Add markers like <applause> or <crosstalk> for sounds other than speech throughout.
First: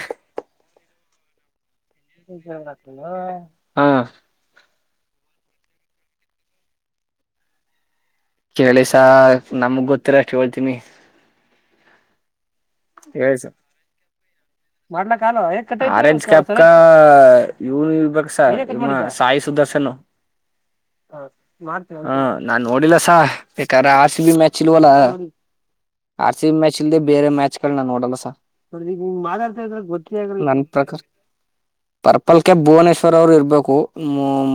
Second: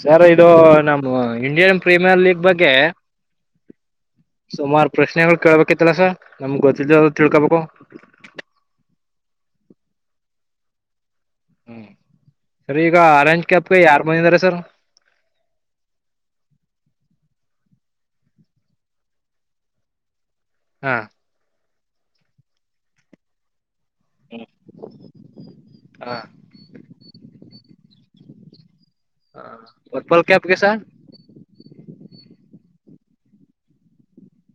Sir ಇದು ನಮ್ಮ Indian premier league ಬಗ್ಗೆ ಹಾ ಸುಮಾರು ಪ್ರಶ್ನೆಗಳು ಕೇಳ ಬೇಕಿತ್ತಲ್ಲ ಸರ್ ನಮ್ಗ್ ಗೊತ್ತಿಲ್ಲ ತಿಳ್ಕೊಬೇಕು ಕೇಳಿ ಸರ್ ನಮಗ್ ಗೊತ್ತಿರ ಅಷ್ಟು ಹೇಳ್ತೀನಿ ಹ್ಮ್ ಸರ್ ಈಗ ಆರೆೇಂಜ್ ಕ್ಯಾಬ್ಗೆ ಯಾರು ಬಂದಿದ್ದಾರೆ ಸರ್ ಮಾಡ್ಲ ಆರೆಂಜ್ ಕ್ಯಾಪ್ ಇವನ್ ಇಲ್ಬೇಕ ಸರ್ ಸಾಯಿ ಸುದರ್ಶನ್ <inaudible> ಹಾ ಹ ನಾನ್ ನೋಡಿಲ್ಲ ಸರ್ ಬೇಕಾದ ಆಸೆ ಬಿ ಮ್ಯಾಚ್ ಇಲ್ವಲ್ಲ ಹ ಆರ್ ಸಿ ಬಿ ಮ್ಯಾಚ್ ಇಲ್ದೆ ಬೇರೆ ಮ್ಯಾಚ್ ಕಣ ನೋಡಲ್ಲ ಸರ್ ನಡಗ ನಿಮ್ ಮಾತಾಡ್ತಾ ಇದ್ರ ಗೊತ್ತಿ ಪರ್ಪಲ್ ಆಗ ಕ್ಯಾಪ್ಗೆ ನನ್ ಸರ್ ಪ್ರಕಾರ ಪರ್ಪಲ್ ಕೆ ಭುವನೇಶ್ವರ್ ಅವರುರ್ಬೇಕು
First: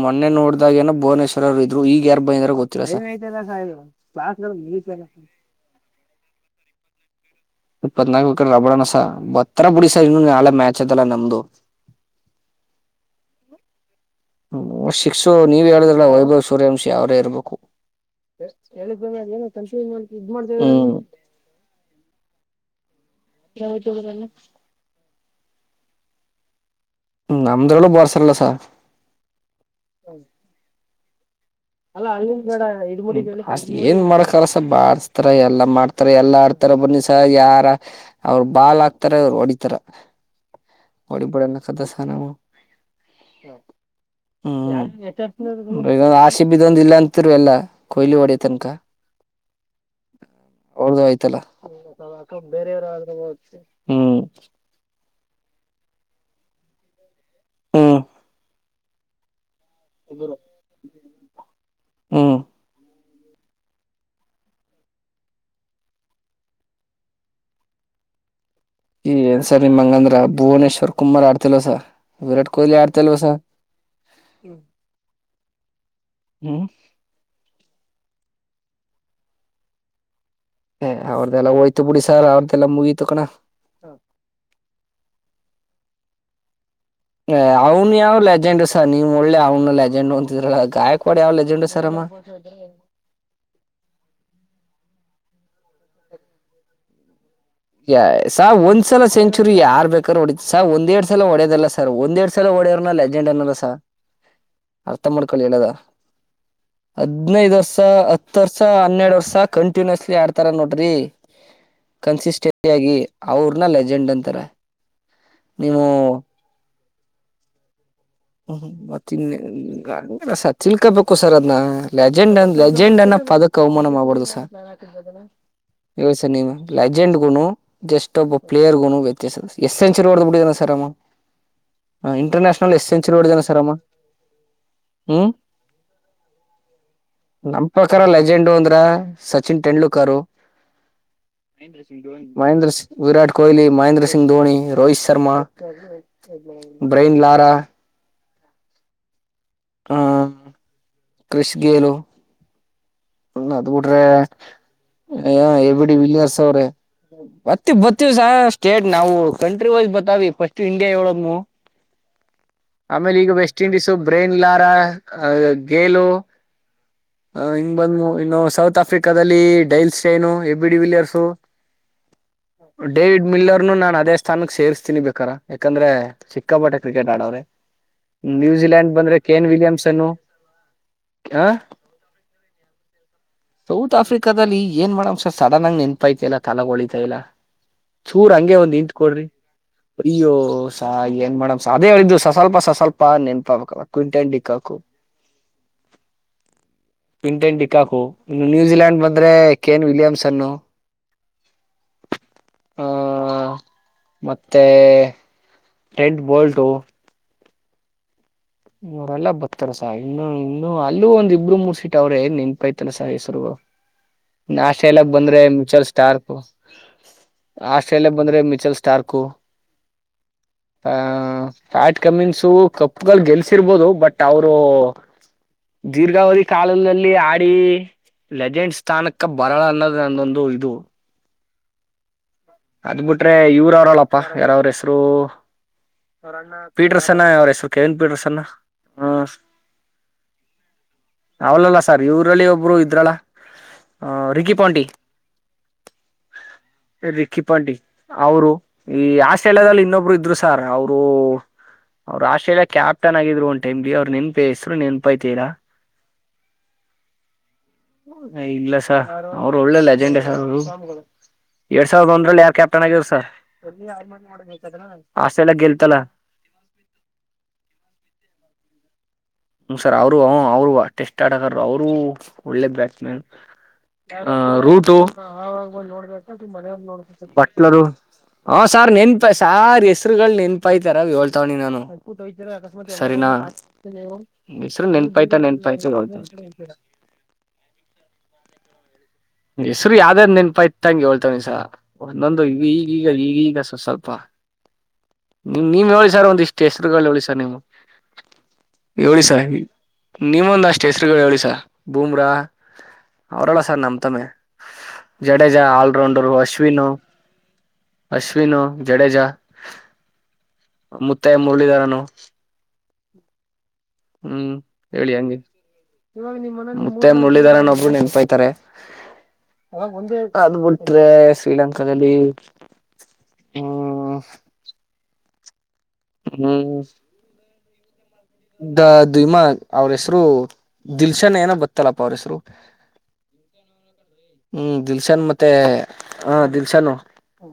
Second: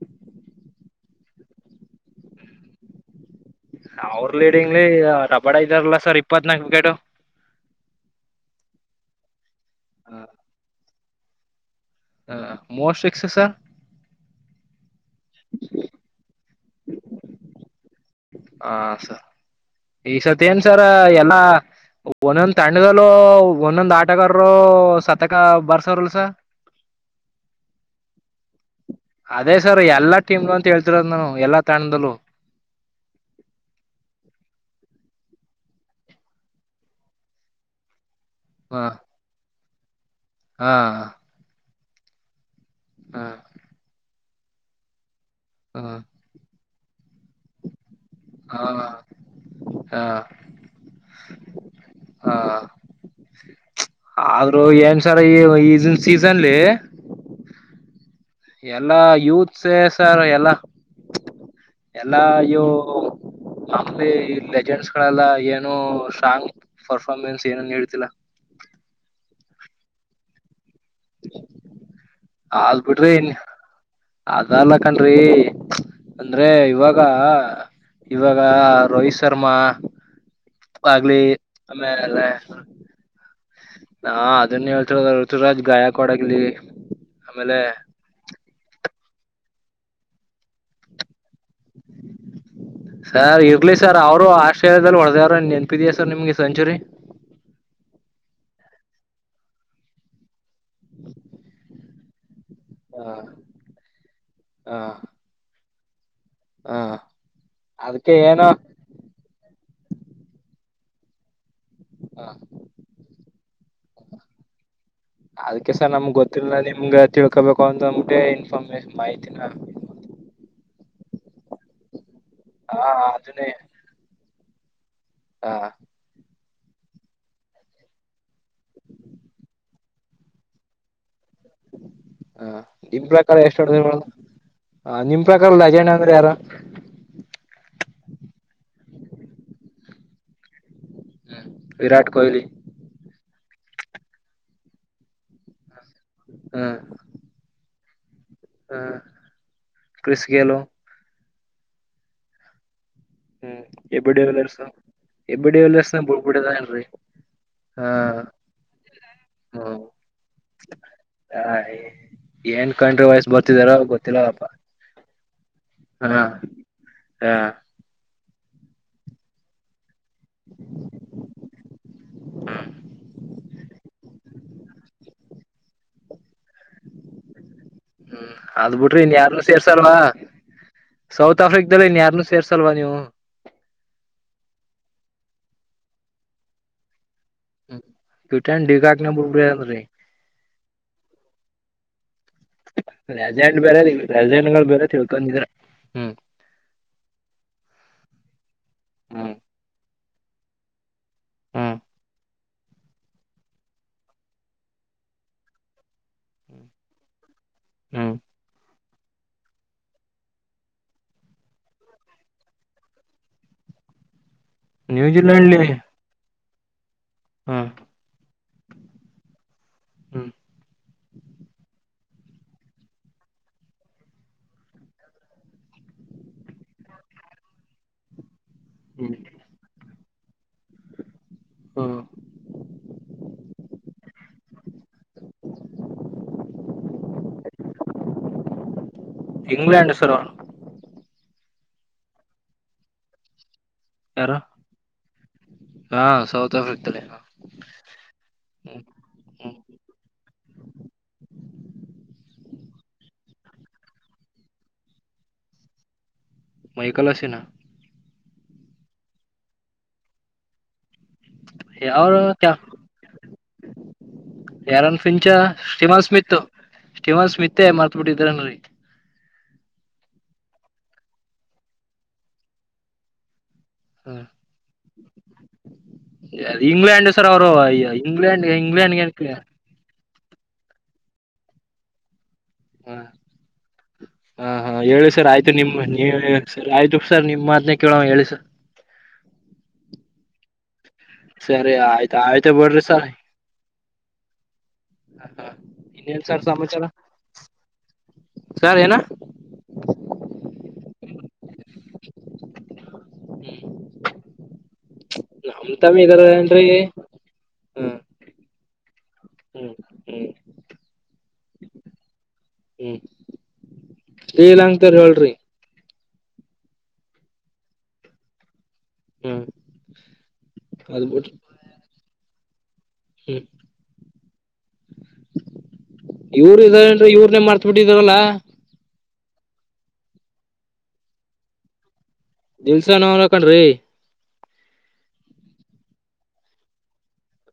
ಮೊನ್ನೆ ನೋಡ್ದಾಗ ಏನೋ ಭುವನೇಶ್ವರ್ ಅವ್ರು ಇದ್ರು ಈಗ ಯಾರಾರ್ ಬಂದ್ರ ಗೊತ್ತ <unintelligible> ಬಡ ಇದಾರಲ್ಲ ಸರ್ ಇಪ್ಪತ್ನಾಕಕ್ ವಿಕೆಟ್ ಇಪ್ಪತ್ನಾಲ್ಕು ಕಡೆ ರಬ್ಬಳಣಸ ಬತ್ತತ್ರ ಬುಡಿಸ ಇನ್ನು ನಾ ಮ್ಯಾಚ್ ಅದಲ್ಲ ನಮ್ದು ಹಾ ಮೋಸ್ಟ್ ಪಿಕ್ಸಸ್ ಸರ್ ಹ್ಮ ಶಿಕ್ಸು ನೀವ ಹೇಳಿದ್ರೆ ನಾ ವೈಭವ್ ಸೂರ್ಯಾಂಶಿ ಅವರೇ ಇರ್ಬೇಕು ಹ ಹೇಳಿದ ಬಂದಿ ಸರ್ ಅ ಏನ ಕನಪೂಜ್ ಈ ಇದ್ ಸತಿ ಮಾಡ್ದೇವ ಏನ್ ಸರ್ ಎಲ್ಲಾ ಒಂದೊಂದ್ ತಂಡದಲ್ಲೂ ಒಂದೊಂದ್ ಆಟಗಾರರು ಸತಕ ಬಾರ್ಸರಲ ಸರ್ ನಮದರಲ ಬಾರಸರ್ಲ್ಲ ಸರ್ ಅದೇ ಸರ್ ಎಲ್ಲಾ ಟೀಮಗಳು ಅಂತ ಹೇಳ್ತಿರೋ ನಾನು ಎಲ್ಲಾ ತಾಣದಲ್ಲೂ ಏನ್ ಮಾಡಕ ಆಗಲ್ ಸರ್ ಬಾರಿಸ್ತಾರ ಎಲ್ಲಾ ಮಾಡ್ತಾರ ಎಲ್ಲಾ ಆಡ್ತ ತರ ಬನ್ನಿ ಸ ಯಾರ ಅವ್ರರು ಹ ಬಾಲ್ ಹಾಕ್ತಾರ ಅವರು ಹೊಡಿತಾರ ಹಾ ಬಡಿ ಬಡ <unintelligible> ಹಾ ಹ್ಮ್ ಹಾ ಆಸೆ ಬಿದೊಂದ ಇಲ್ಲ ಅಂತರು ಎಲ್ಲಾ ಕೊಹ್ಲಿ ಹೊಡಿ ತನಕ ಹಾ ಹಾ ಅವೌದು ಆಯ್ತಲ್ಲ ಬೇರೆಯವ್ರೂ ಹೋಗ <unintelligible> ಆದ್ರೂ ಏನ್ ಸರ ಈ ಈನ್ ಸೀಸನ್ಲಿ ಹುಂ ಎಲ್ಲಾ ಯೂತ್ಸ ಸರ್ ಎಲ್ಲ ಎಲ್ಲ ಹ್ಮ್ ಇ್ಯ ಆಮಲೆ ಈ ಲೆಜೆಂಡ್ಸ್ ಗಳೆಲ್ಲ ಏನು ಸ್ಟ್ರಾಂಗ್ ಪರ್ಫಾರ್ಮೆನ್ಸ್ ಏನನ್ ಹೇಳತಿಲಾ ಈ ಏನ್ ಸರ್ ನಿಮ್ ಹಂಗಂದ್ರ ಭುವನೇಶ್ವರ್ ಕುಮಾರ್ ಆಡ್ತಿಲ್ವ ಸ ವಿರಾಟ್ ಕೊಹ್ಲಿ ಆಡ್ತಿಲ್ವ ಸರ್ ಅದಲ್ಲಕನರೀ ಅಂದ್ರೆ ಹ್ಮ್ ಇವಾಗ ಈಗ ಇವಾಗ ರೋಹಿತ್ ಶರ್ಮಾ ಆಗ್ಲಿ ಅವ್ರ್ದದೆಲ್ಲ ಹೋತು ಬಿಡಿ ಆಮೇಲೆ ಸರ್ ಅವ್ರ್ದೆಲ್ಲ ಮುಗೀತು ಕಣೋ ಹಾ ಅದನ್ನ ಹೇಳ್ತಿರ ಋತುರಾಜ್ ಗಾಯಕವಾಡ ಹ ಅವನ ಯಾವ ಲೆಜೆಂಡ ನೀವ್ ಒಳ್ಳೆ ಅವ್ನ ಲೆಜೆಂಡ್ ಹೊಂತಿದ್ರ ಗಾಯಕ್ವಾಡ ಯಾವ್ ಲೆಜೆಂಡ್ ಸರ ಅಮ್ಮ ಸರ್ ಇರ್ಲಿ ಸರ್ ಅವರು ಆಸ್ಟ್ರೇಲಿಯಾದಲ್ಲಿ ಹೊಡೆದಾರರು ನೆನಪಿದ್ಯಾ ಸರ್ ನಿಮ್ಗೆ ಸೆಂಚುರಿ ಯ ಸಹ ಒಂದ್ ಸಲ ಸೆಂಚುರಿ ಯಾರ್ ಬೇಕಾದ ಹೊಡ ಸ ಒಂದೆರಡ್ ಸಲ ಹೊಡ್ಯದಲ್ಲ ಸರ್ ಒಂದೆರಡ್ ಸಲ ಹೊಡ ಡವ್ನ ಹ ಲೆಜೆಂಡ್ ಅನ್ನಾಲ್ಲ ಸ ಹ ಅರ್ಥ ಮಾಡ್ಕೊಳ್ಳಿ ಹೇಳದ ಹ ಹದ್ನೈದ ವರ್ಷ ಅದಕ್ಕೆ ಹತ್ತು ಏನೋ ವರ್ಷ ಹನ್ನೆರಡು ವರ್ಷ ಕಂಟಿನ್ಯಸ್ಲಿ ಆಡ್ತಾರ ನೋಡ್ರಿ ಹ ಕನ್ಸಿಸ್ಟೆನ್ಸಿ ಯಾಗಿ ಅವ್ರನ ಲೆಜೆಂಡ್ ಅಂತಾರ ಅದ್ಕ್ಕೆ ಸರ್ ನಮ್ಗ್ ಗೊತ್ತಿಲ್ಲ ನಿಮ್ಗ ತಿಳ್ಕೊಬೇಕು ಅಂತಂದ್ಬಟ್ಟೆ ಹ ಮತ್ತ ಗಲುು <unintelligible> ಅಲ್ಲ ಸರ್ ತಿಳ್ಕೋಬೇಕು ಸರ್ ಅದ್ನ ಲೆಜೆಂಡ್ ಹಾ ಲೆಜೆಂಡ್ ಅನ್ನ ಅದನ್ನೇ ಪದಕ್ ಅವಮಾನ ಮಾಡ್ಬಾರಡದು ಸರ್ ಹ ಇವಾಗ ಸ ಲೆಜೆಂಡ್ ಗುನು ಜಸ್ಟ್ ಒಬ್ಬ ಪ್ಲೇರ್ಗುನು ವ್ಯತ್ಯಾಸ ಅದ ಸ ಎಷ್ಟು ಸೆಂಚರಿ ಓಡಬಿಟ್ಟಿದಿನು ಸರ್ ಅವ ಹ ಇಂಟರ್ನ್ಯಷನಲ್ ಎಸ್ಟ್ ಸೆಂ ನಿಮ್ ಪ್ರಕಾರ ಎಷ್ಟು ನಿಮ್ ಹ್ಮ್ ಪ್ರಕಾರದ ಲೆಜೆಂಡ್ ಅಂದ್ರೆ ಯಾರು ನಮ್ ಪ್ರಕಾರ ಲೆಜೆಂಡ್ ಅಂದ್ರ ಸಚಿನ್ ತೆಂಡೂಲ್ಕರ್ ವಿರಾಟ್ ಕೊಹ್ಲಿ ಮಹೇಂದ್ರ ಸಿಂಗ್ ವಿರಾಟ್ ಕೊಹ್ಲಿ ಮಹೇಂದ್ರ ಸಿಂಗ್ ಧೋನಿ ರೋಹಿತ್ ಶರ್ಮಾ ಬ್ರೈನ್ ಲಾರಾ ಹ ಕ್ರಿಸ್ಗೆಲುೋ ಕ್ರಿಷ್ ಗೇಲು ಹ ಹ್ಮ್ ಅದ ಬಿಟ್ರೆ AB de Villiers AB A. B. De Villiers de ನ ವಿಲಿಯರ್ಸ್ ಅವ್ರೆ ಬಿಡ್ಬಿಟ್ಟಿದೇನ್ರಿ ಬತ್ತತಿವಿ ಹಾ ಬರ್ತೀವಿ ಸ ಸ್ಟೇಟ್ ನಾವು ಕಂಟ್ರಿ ವೈಸ್ ಬರ್ತಾವಿ ಫಸ್ಟ್ ಇಂಡಿಯಾ ಹೇಳುಮು ಸ <unintelligible> ಆಮೇಲೆ ಈಗ ವೆಸ್ಟ್ ಇಂಡೀಸ್ ಬ್ರೇನ್ ಗೊತ್ತಿಲ್ಲಪ್ಪ ಲಾರ ಗೇಲು ಹಾ ಬಂದ್ ಇನ್ನು ಸೌತ್ ಆಫ್ರಿಕಾದಲ್ಲಿ Dale Steyn A. B. De Villiers David ಮಿಲ್ಲರ್ನು ನಾನ್ ಅದೇ ಸ್ಥಾನಕ್ ಸೇರ್ಸ್ತೀನಿ ಬೇಕಾರ ಯಾಕಂದ್ರೆ ಸಿಕ್ಕಾಪಟ್ಟೆ ಕ್ರಿಕೆಟ್ ಆಡೋ್ರೆ ಹ್ಮ್ ಅದ್ ಬಿಟ್ರಿ ಇನ್ ಯಾರ್ನ್ನು ಸೇರ್ಸಲ್ವಾ ವಿಲಿಯಮ್ಸನ್ ಸೌತ್ ಆ ಆಫ್ರಿಕದಲ್ಲಿ ಇನ್ ಯಾರ್ನ್ನು ಸೇರ್ಸಲ್ವ ನೀವು ಸೌತ್ ಆಫ್ರಿಕಾದಲ್ಲಿ ಏನ್ ಮಾಡೋಂ ಸರ್ ಸಡನ್ ಆಗಿ ನೆನಪೈತ ಇಲ್ಲ ತಲಗ ಹೊಳಿತ ಇಲ್ಲ ಚೂರ್ ಹಂಗೆ ಕ್ಯೂಟನ್ ಒಂದ್ ಹಿಂಟ್ ಡಿಗಾಕ್ನ ಕೊಡ್ರಿ ಬಿಡ್ಬಿ ಅಂದ್ರಿ ಅಯ್ಯೋ ಸ ಏನ್ ಮಾಡೇಮ್ ಸ ಅದೇ ಹೇಳಿದ್ದು ಸ ಸ್ವಲ್ಪ ಸ ಸ್ವಲ್ಪ ಲೆಜೆಂಡ್ ಬೇರೆ ನೆನ್ಪಾಗಬೇಕ ಕ್ವಿಂಟನ್ ಲೆಜಂಡ್ಗಳು ಬೇರೆ ತಿಳ್ಕೊಂಡಿದ್ರ ಹ್ಮ್ ಇಂಟೆನ್ ಟಿಕಾಕು ಇನ್ನು ನ್ಯೂಜಿಲೆಯಂಡ್ ಬಂದ್ರೆ ಹ್ಮ್ ಕೇನ್ ವಿಲಿಯಮ್ಸನ್ನು ಹ್ಮ್ ಹ ಮತ್ತೆ ಟೆಂಟ್ ಭೋಲ್ಟು ಹ್ಮ್ ಅವ್ರಲ್ಲ ಬರ್ತಾರ ಸ ಇನ್ನು ಇನ್ನು ಅಲ್ಲೂ ಒಂದ ಇಬ್ಬರು ಮೂರ್ ಸೀಟ್ ಅವ್ರೆ ನೆನ್ಪೈತಾ ಇಲ್ಲ ಸ ಹೆಸರುಗಳು ನಾಷ್ಟ ಎಲ್ಲ ಬಂದ್ರೆ ನ್ಯೂಜಿಲೆಂಡ್ಲಿ ಮ್ಯೂಚಲ್ ಸ್ಟಾರ್ಕ್ ಹ್ಮ ಆಸ್ಟ್ರೇಲಿಯಾ ಬಂದ್ರೆ ಮಿಚಲ್ ಸ್ಟಾರ್ಕು ಹ್ಮ್ ಆ ಫ್ಯಾಟ್ ಕಮಿಂಗ್ಸು ಕಪ್ ಗಳ್ ಗೆಲ್ಸಿರ್ಬೋದು ಬಟ್ ಅವರು ದೀರ್ಘಾವಧಿ ಕಾಲದಲ್ಲಿ ಆಡಿ ಲೆಜೆಂಡ್ಸ್ ಹ್ಮ್ ಸ್ಥಾನಕ್ಕ ಬರಲ ಅನ್ನೋದ ನಂದೊಂದು ಇದು ಹ್ಮ್ ಅದ್ ಬಿಟ್ರೆ ಇವ್ರ ಅವ್ರಲ್ಲಪ್ಪಾ ಯಾರ ಅವ್ರ ಹೆಸರು ಅವ್ರಣ್ಣ ಪೀಟರ್ಸನ್ನ ಅವ್ರ ಹೆಸರು ಕೆವಿನ್ ಪಿಟ್ರಸನ್ನ ಹ ಇಂಗ್ಲೆಂಡ್ ಸರ್ ಅವ್ರು ಅವರಲ್ಲ ಸರ್ ಇವರಲ್ಲಿ ಒಬ್ರು ಇದ್ರಲ್ಲ ಅ ಯಾರು ರಿಕ್ಕಿ ಪಾಂಡಿ. ಹಾ ಸೌತ್ ಆಫ್ರಿಕದಲ್ಲಿ <inaudible> ಕಿಪ್ಂಡಿ ಅವರು ಹ್ಮ ಈ ಹ್ಮ್ ಆಸ್ಟ್ರೇಲಿಯಾದಲ್ಲಿ ಇನ್ನೊಬ್ರು ಇದ್ರು ಸಾರ್ ಅವರು <inaudible> ಅವರ ಆಸ್ಟ್ರೇಯಾ ಕ್ಯಾಪ್ಟನ ಆಗಿದ್ರು ಒನ್ ಟೈಮ್ ಗೆ ಅವರ ನೀನ್ ಫೇಸ್ ಹೆಸರು ನೆನ್ಪೈಐತಿರಾ? <inaudible> ಮೈಕಲಾಸಿನಾ? <inaudible> ಅ ಇಲ್ಲ ಸರ್ ಅವ್ರು ಒಳ್ಳೆ ಲೆಜೆಂಡ ಸರ್ ಅವರು <inaudible> ಎರಡ್ ಸಾವಿರದ ಒಂದಲ್ಲಿ ಯಾರ ಕ್ಯಾಪ್ಟನ್ ಆಗಿದ್ರು ಸರ್ ಯಾರನ್ ಫಿಂಚ ಆಸ್ಟ್ರೇಲಿಯ ಗೆಲ್ <inaudible> ಸ್ಟೀವನ್ ಸ್ಮಿತ್ ಸ್ಟೀವನ್ ಸ್ಮಿತೇ ಮರತಬಿಟ್ಟಿದಾರನಾ ಈಗ <inaudible> ನಮಸ್ಕಾರ ಅವರು ಅ ಅವರು ಟೆಸ್ಟ್ ಆಟಗಾರರು ಅವರು ಒಳ್ಳೆ ಬ್ಯಾಟ್ಸ್ ಮ್ಯಾನ್. <inaudible> ಆ ರೂಟ ಇಂಗ್ಲೆಂಡ್ ಸರ್ ಅವರು ಬಟ್ಲರು. <inaudible> ಇಂಗ್ಲೆಂಡ್ ಹ ಸಾರ್ ಇಂಗ್ಲೆಂಡ್ ನೆನಪದ ಸಾರ್ <inaudible> ಹೆಸರ್ಗಳ್ ನೆನಪಯಐತಾರ ಹೇಳ್ತಾವಿನೀ ನಾನು ಹ ಸರಿನಾ? <inaudible> ಹಾ ಹಾ ಹೆಸರು ನೆನಪಾಯಾತಾ ನೆನಪಾಯಾತಾ ಹೇಳ್ <inaudible> ಇದೀಪ್ ಸರ್ ನಿಮ್ಮ ಮಾತನ್ನು ಕೇಳೋವ ಹೇಳಿ ಸರ್. <inaudible> ಹೆಸರು ಯಾವದ ಯಾವದ ನೆಪಾಯಾತ. <inaudible> ಇದಹಂಗ ಹೇಳತ್ತಿವಿನೀ ಸರ್ ಸರಿ ಆಯ್ತ ಒಂದೊಂದ ಆಯ್ತ ಈ ಬಿಡ್ರಿ ಸರ್ ಈಗೀಗ ಈಗೀಗ ಸ್ವ ಸ್ವಲ್ಪ. <inaudible> ನೀವ್ ಹೇಳಿ ಇನ್ನೇನ್ ಸರ್ ಒಂದ ಇಷ್ಟ ಸಮಾಚಾರ ಹೆಸರುಗಳು ಹೇಳಿ ಸರ್ ನೀಮ್ <inaudible> ಸರ್ ಏನ ಹೇಳಿ ಸರ್ ನೀವ್ ಒಂದ್ ಅಷ್ಟ ಹೆಸರುಗಳು ಹೇಳಿ ಸರ್ ಬೂಮ್ರಾ <inaudible> ಅವರಲ್ಲ ಸರ್ ನಮ್ಮ ತಮ್ಮೆ ಜಡೇಜಾ ನಮ್ ತಮ್ಮಿ ಆಲ್ರೌಂಡರು ಇದಾರೇನ್ರಿ ಅಶ್ವಿನ್ ಹ್ಮ <inaudible> ಅಶ್ವಿನ ಜಡೇಜ ಹ್ಮ್ ಹ್ಮ್ ಮುತ್ತೈ ಮುರಳೀಧರನು <inaudible> ಹೂ ಶ್ರೀಲಂಕದ ಹೇಳ್ರಿ. ಮತ್ತೆ ಮುರಳಧರನೊಬ್ರು ನೆನ್ಪೈ್ತಾರೆ. ಹ್ಮ್ <inaudible> ಅದ ಅದ್ ಬಿಟ್ಟರೆ ಶ್ರೀಲಂಕಾದಲ್ಲಿ, <inaudible> ಹಿ <inaudible> ಇವ್ ಹ್ಮ್ ಇದಾರ ಏನ್ರಿ ಇವ್ರನೆೇ ಮರತ ಬಿಟ್ಟಿದಾರಲ್ಲಾ? ದ ದಿಮ್ ಅವ್ರ ಹೆಸರು ದಿಲ್ಶನ್ ಏನೋ ಬತ್ತಲ್ಲಪ್ಪ ಅವ್ರ ಹೆಸರು. <inaudible> ದಿಲ್ಶನ್ ಅವನೇ ಕಣ್ರಿ. <inaudible> ಹೂ ದಿಲ್ಶನ್ ಮತ್ತೆ ಹ ದಿಲ್ಶನು <inaudible>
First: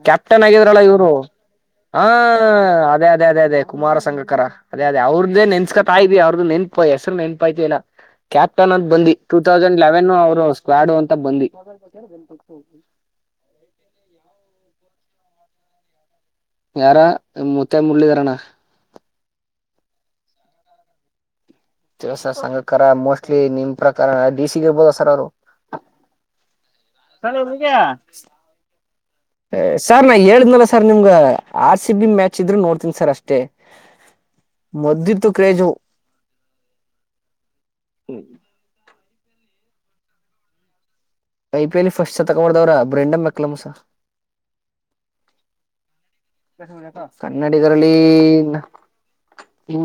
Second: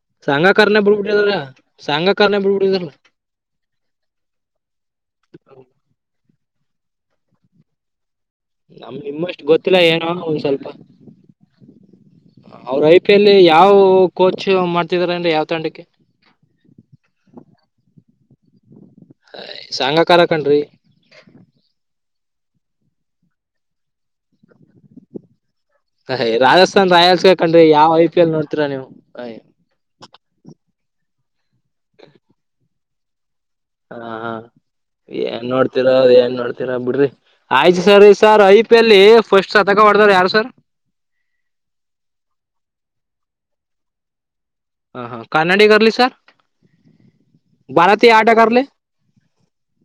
ಕ್ಯಾಪ್ಟನ್ ಸಂಘಕಾರನೇ ಆಗಿದ್ರಲ್ಲ ಇವ್ರು ಬಿಡ್ಬಿಟ್ಟಿದಾರ ಹಾ ಸಂಘಕಾರನೇ ಬಿಡ್ಬಿಟ್ಟಿದಾರಲ್ಲ ಅದೇ ಅದೇ ಅದೇ ಅದೇ ಕುಮಾರ ಸಂಘಕರ ಅದೇ ಅದೇ ಅವ್ರದ್ದ ನೆನಸಕ್ಕತಾ ಇದಿಯಾ ಅವ್ರದ ನೆನಪ ಹೆಸರು ನೆನಪ ಆಯ್ತ ಇಲ್ಲ. <inaudible> ಕ್ಯಾಪ್ಟನ್ ಅಂತ ನಮ್ ಬಂದಿ ಟೂ ನಿಮ್ಮಷ್ಟು ಗೊತ್ತಿಲ್ಲ ತೌಸಂಡ್ ಏನೋ ಲೆವೆನ್ ಒಂದ್ ಅವರು ಸ್ವಲ್ಪ ಸ್ಕ್ವಾಡು ಅಂತ ಬಂದಿ. ಅವರ ಐ ಪಿ ಎಲ್ ಯಾವ ಕೋಚ್ ಮಾಡ್ತಿದಾರ ಯಾವ್ ತಂಡಕ್ಕೆ. <inaudible> ಯಾರ ಮುತ್ತೆ ಮುರ್ಳಿದಾರಣ್ಣ. <inaudible> ಸಂಘಕಾರ ಕಣ್ರಿ. <inaudible> ಸ ಸಂಘಕಾರ ಮೋಸ್ಟ್ಲಿ ನಿಮ್ಮ ಪ್ರಕಾರ ಡಿ ಸಿಗ ಬೋಳಸತ್ತರ ಅವರು ಹ ಹೈ ರಾಜಸ್ಥಾನ್ ರಾಯಲ್ಸ್ಗೆ ಸರ್ ಕಂಡ್ರಿ ಯಾವ್ ಐ ಪಿ ಎಲ್ ನೋಡ್ತೀರಾ ನೀವು? <inaudible> ಸರ್ ನಾ ಹೇಳಿದ್ನಲ್ಲ ಸರ್ ನಿಮಗ ಆರ್ ಸಿ ಬಿ ಮ್ಯಾಚ್ ಇದ್ರು ನೋಡ್ತೀನಿ ಸರ್ ಅಷ್ಟೇ. <inaudible> ಹ ಹ ಮೊದ್ದಿತ್ತು ಏನ್ ಕ್ರೇಜು ನೋಡ್ತೀರಾ ಏನ್ ನೋಡ್ತೀರಾ ಬಿಡ್ರಿ. ಆಯ್ತು ಸರಿ ಸರ್ ಐ ಪಿ ಎಲ್ಲಿ ಫಸ್ಟ್ ಶತಕ ಹೊಡದವರು ಯಾರು sir <inaudible> I P L first ಶತಕ ಹೊಡದವರ ಬ್ರೆಂಡಮ ಅಕಲಮ್ಮ ಸ ಹ ಹಾ ಕನ್ನಡಿಗರ್ಲಿ ಸರ್ ಕನ್ನಡಿಗರಲ್ಲಿ, ಭಾರತೀಯ ಆಟಗಾರ್ಲಿ <inaudible> ಹೂ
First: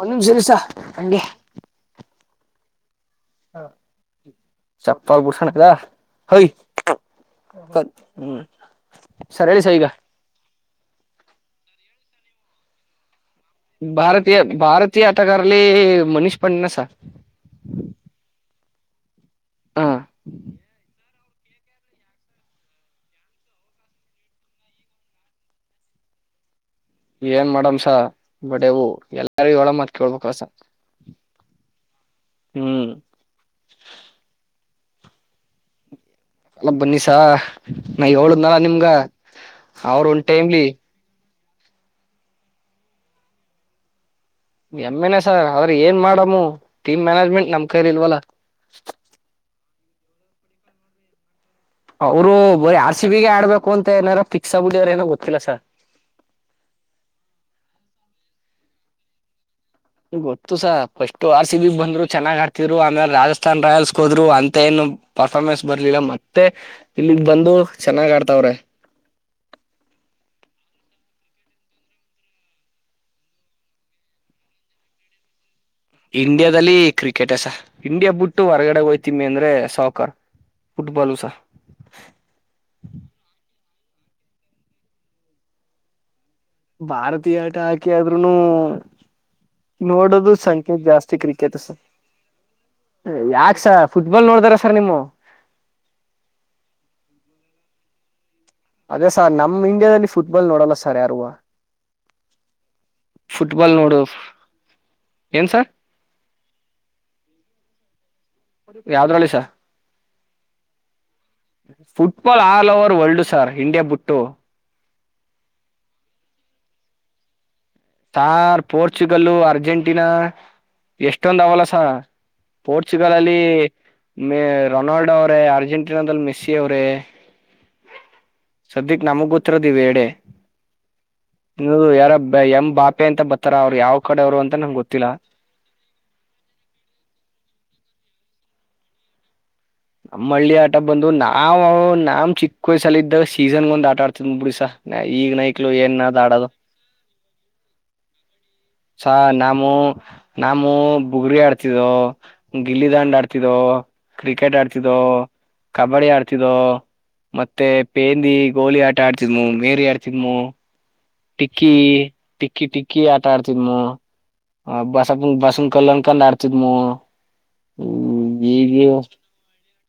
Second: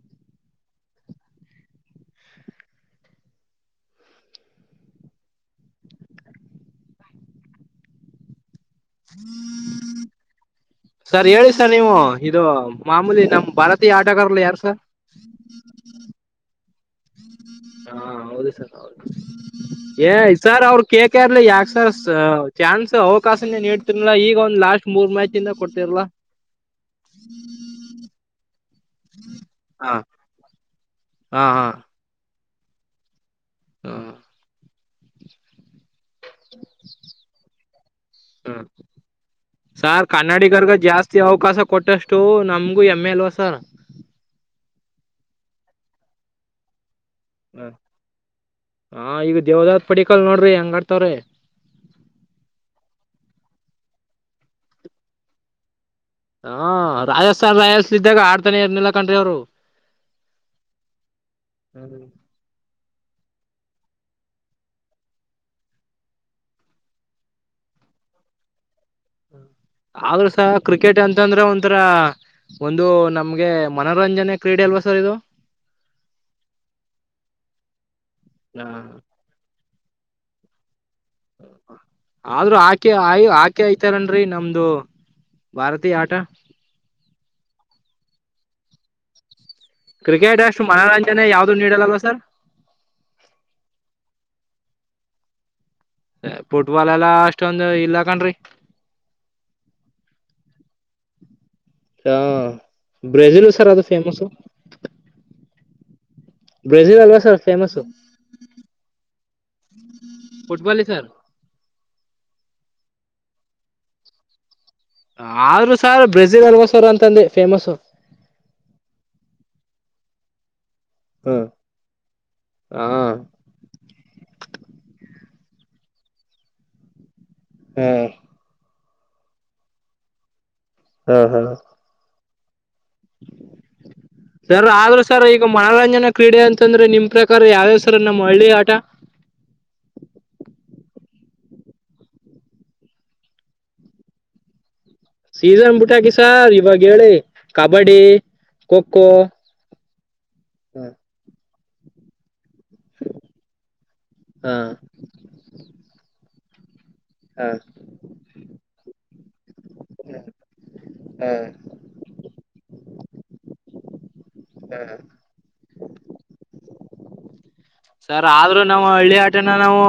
ಒಂದ ನಿಮಿಷ ಇರಿ ಸರ್ ಹಂಗೆ. <inaudible> ಚಪ್ಪಲ ಬುಷಣ ಕದಾ ಹೈ <inaudible> ಹ ಸರ್ ಹೇಳಿ ಸರ್ ಈಗ. <inaudible> ಸರ್ ಹೇಳಿ ಸರ್ ನೀವು ಇದು ಮಾಮೂಲಿ ನಮ್ಮ ಭಾರತೀಯ ಆಟಗಾರ್ಲು ಯಾರು ಸರ್? <inaudible> ಆತ ಕಾರಲೆ ಮನಷ್ ಪಣ್ಣಸ ಹಾ ಹೌದು ಸರ್ ಹೌದ್ ಹ ಏ ಸರ್ ಅವರು ಕೇಕ ಇರ್ಲಿ ಯಾಕ ಸರ್ ಚಾನ್ಸ್ ಅವಕಾಶನೇ ನೀಡ್ತಿರ್ಲ ಈಗ ಒಂದ್ ಲಾಸ್ಟ್ ಮೂರ್ ಮ್ಯಾಚ್ ಇಂದ ಕೊಡ್ತಿರ್ಲಾ. ಏನ್ ಮಾಡ್ಯಮ್ ಬಡೆವು ಎಲ್ಲಾರ್ ಹೇಳೋ ಹ ಮಾತ್ಕಳ್ಬೇಕಸ ಹಾ ಹಾ ಹ್ಮ್ ಹಾ ಅಲ್ಲ ಬನ್ನಿ ಸರ್ ನಾ ಏಳದ್ನಾ ಹ್ಮ್ ನಿಮ್ಗ ಅವರು ಸಾರ್ ಒಂದು ಟೈಮ್ಲಿ ಕನ್ನಡಿಗರ್ಗ ಜಾಸ್ತಿ ಅವಕಾಶ ಕೊಟ್ಟು ಅಷ್ಟು ನಮ್ಗು ಹೆಮ್ಮೆ ಅಲ್ವಾ ಸರ್. ಹೆಮ್ಮೆನೆ ಸರ್ ಆದ್ರೆ ಏನ್ ಮಾಡಮ್ಮು ಟೀಮ್ ಮ್ಯಾನೇಜ್ಮೆಂಟ್ ನಮ್ ಕೈಲ್ಲಿ ಇಲ್ವಲ್ಲಾ. ಹಾ ಈಗ ದೇವದತ್ ಪಡಿಕಲ್ ನೋಡ್ರಿ ಹೆಂಗ್ ಆಡ್ತಾವ್ರೇ. ಅವ್ರು ಬರೀ ಆರ್ ಸಿ ಬಿ ಗೆ ಆಡ್ಬೇಕು ಅಂತ ಏನಾರೂ ಫಿಕ್ಸ್ ಆಗ್ಬೀಟವರ್ರೆ ಅವ್ರ ಏನೋ ಗೊತ್ತಿಲ್ಲ ಸರ್. ಹಾ ರಾಜಸ್ಥಾನ್ ರಾಯಲ್ಸ್ ಇದ್ದಾಗ ಆಡ್ತಾನೆ ಇರ್ನಿಲ್ಲ ಕಣ್ರಿ ಅವ್ರು. ಗೊತ್ತು sir first R C B ಗೆ ಬಂದ್ರು ಚೆನ್ನಾಗಿ ಆಡ್ ತ್ತಿರು ಆಮೇಲೆ ರಾಜಸ್ಥಾನ್ ರಾಯಲ್ಸ್ ಗೆ ಹೋದ್ರು ಅಂತ ಏನು ಪರ್ಫಾರ್ಮೆನ್ಸ್ ಬರ್ಲಿಲ್ಲ ಮತ್ತೆ. ಇಲ್ಲಿಗ್ ಬಂದು ಚೆನ್ನಾಗ್ ಆಡ್ತಾವ್ರೆ. ಆದ್ರೂ ಸರ್ ಕ್ರಿಕೆಟ್ ಅಂತಂದ್ರೆ ಒಂಥರಾ ಒಂದು ನಮ್ಗೆ ಮನೋರಂಜನೆ ಕ್ರೀಡೆ ಅಲ್ವಾ ಸರ್ ಇದು. ಇಂಡಿಯಾದಲ್ಲಿ ಕ್ರಿಕೆಟ್ ಸರ್ ಇಂಡಿಯಾ ಬುಟ್ಟು ಹೊರಗಡೆ ಹೋಯ್ತ್ ತೀವೆ ಅಂದ್ರೆ ಸಾಹಕಾರರ್ ಫುಟ್ಬಾಲು ಸರ್- ಆದ್ರೂ ಹಾಕೆ ಆಯ್ ಹಾಕಿ ಆಯ್ತಾರನ್ರಿ ನಮ್ದು ಭಾರತೀಯ ಆಟ. ಭಾರತೀಯ ಆಟ ಹಾಕಿ ಆದ್ರುನೂ. ನೋಡೋದು ಕ್ರಿಕೆಟ್ ಅಷ್ಟು ಸಂಖ್ಯೆ ಜಾಸ್ತಿ ಮನೋರಂಜನೆ ಯಾವ್ದು ಕ್ರಿಕೆಟ್ ಸರ್. ನೀಡಲ್ಲಲ್ವ ಯಾಕ್ ಸರ್ ಪುಟ್ಬಾಲ್ ನೋಡ್ತಾರ ಸರ್ ನಿಮ್ಮು ಹೆ ಪುಟ್ಬಾಲ್ ಎಲ್ಲಾ ಅಷ್ಟೊಂದು ಇಲ್ಲಾ ಕಣ್ರೀ ಅದೇ ಸರ್ ನಮ್ ಇಂಡಿಯಾದಲ್ಲಿ ಪುಟ್ಬಾಲ್ ನೋಡಲ್ಲ ಸರ್ ಯಾರುವ ಹಾ ಬ್ರೆಜಿಲ್ ಸರ್ ಫುಟ್ಬಾಲ್ ಅದು ನೋಡು ಫೇಮಸ್ಸು. ಏನ್ ಸರ್ ಬ್ರೆಜಿಲ್ ಅಲ್ವಾ ಸರ್ ಫೇಮಸ್ಸು. ಯಾವ್ದ್ ಅಲ್ಲಿ ಸರ್ ಪುಟ್ಬಾಲಿ sir football all over world sir India ಬುಟ್ಟು. ಆದ್ರೂ ಸರ್ ಬ್ರೆಜಿಲ್ ಅಲ್ವಾ ಸರ್ ಅಂತಂದೆ ಫೇಮಸ್ಸು. ಸರ್ ಪೋರ್ಚುಗಲ್ಲು ಅರ್ಜೆಂಟೀನಾ ಹಾ ಎಷ್ಟೊಂದ್ ಅವೆಲ್ಲಾ ಸರ್ ಪೋರ್ಚುಗಲ್ ಅಲ್ಲಿ ಮೆ ರೊನಾಲ್ಡೋ ಅವ್ರೇ ಅರ್ಜೆಂಟೀನಾದಲ್ಲಿ ಮೆಸ್ಸಿ ಅವ್ರೇ. ಹ್ಮ್ ಸದ್ಯಕ್ ನಮಗ್ ಗೊತ್ತೀರೋದು ಈವ್ ಎರಡೇ ಹ ಹಾ ಇವರ್ ಯಾರೊ ಎಮ್ ಬಾಪೆ ಅಂತ ಬರತ್ತಾರೆ ಅವ್ರು ಯಾವ್ ಕಡೆ ಅವ್ರು ಅಂತ ಸರ್ ನಂಗೆ ಆದ್ರೂ ಗೊತ್ತಿಲ್ಲ ಸರ್ ಈಗ ಮನೋರಂಜನಾ ಕ್ರೀಡೆ ಅಂತಂದ್ರೆ ನಿಮ್ ಪ್ರಕಾರ ಯಾವ್ಯಾವ್ ಸರ್ ನಮ್ಮ ಹಳ್ಳಿ ಆಟ. ನಮ್ಮ ಹಳ್ಳಿ ಆಟ ಬಂದು ನಾವ್ ನಮ್ ಚಿಕ್ಕ ವಯ್ಸಲ್ಲ ಇದಾಗ ಸೀಸನ್ ಒಂದ್ ಆಟ ಆಡ್ತಿದ್ ಬಿಡಿ ಸರ್ ಸೀಸನ್ ಬಿಟ್ಟಾಕಿ ಸರ್ ಇವಾಗ ಹೇಳಿ ಕಬಡ್ಡಿ ಖೋಖೋ ಸರ್ ನಾಮೂ ನಾಮೂ ಬುಗುಡಿ ಆಡ್ತಿದ್ದರೂ. ಗಿಲ್ಲಿ ದಾಂಡ್ ಆಡ್ತಿದ್ದೋ, ಕ್ರಿಕೆಟ್ ಹಾ ಆಡ್ತಿದ್ದೋ, ಕಬಡ್ಡಿ ಆಡ್ತಿದ್ದೋ ಮತ್ತೆ ಪೇಂದಿ ಗೋಲಿ ಆಟ ಆಡ್ತಿದ್ಮು, ಮೇರಿ ಆಡ್ತಿದ್ಮು. ಟಿಕ್ಕಿ ಟಿಕ್ಕಿ ಟಿಕ್ಕಿ ಆಟ ಆಡ್ತಿದ್ಮು. <unintelligible> ಆಡ್ತಿದ್ಮು. ಸರ್ ಆದ್ರೂ ಈಗ ನಾವ್ ಹಳ್ಳಿ ಆಟನ ನಾವು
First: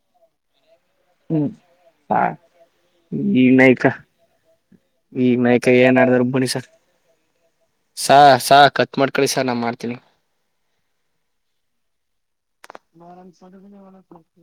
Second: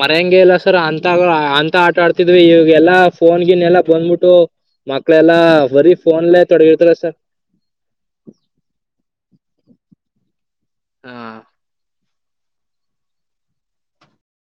ಮರ್ಯಂಗೆ ಇಲ್ಲ ಸರ್ ಅಂತಾಗ ಅಂತ ಆಟ ಆಡ್ ಡ್ತಿದ್ವಿ ಈವಗೆ ಎಲ್ಲಾ ಈಗ ಫೋನ್ಗಿನ್ ಎಲ್ಲಾ ನೈಕ ಬಂದ್ಬಿಟ್ಟು ಮಕ್ಳ ಎಲ್ಲ ಈಗ ನೈಕ ಬರೀ ಏನ್ ಫೋನ್ಲೆ ತೊಡಗಿರ್ತಾರೆ ಸರ್. ಸ ಸ ಕಟ್ ಮಾಡ್ಕೊಳ್ಳಿ ಸರ್ ನಾ ಮಾಡ್ತೀನಿ. ಆ <unintelligible>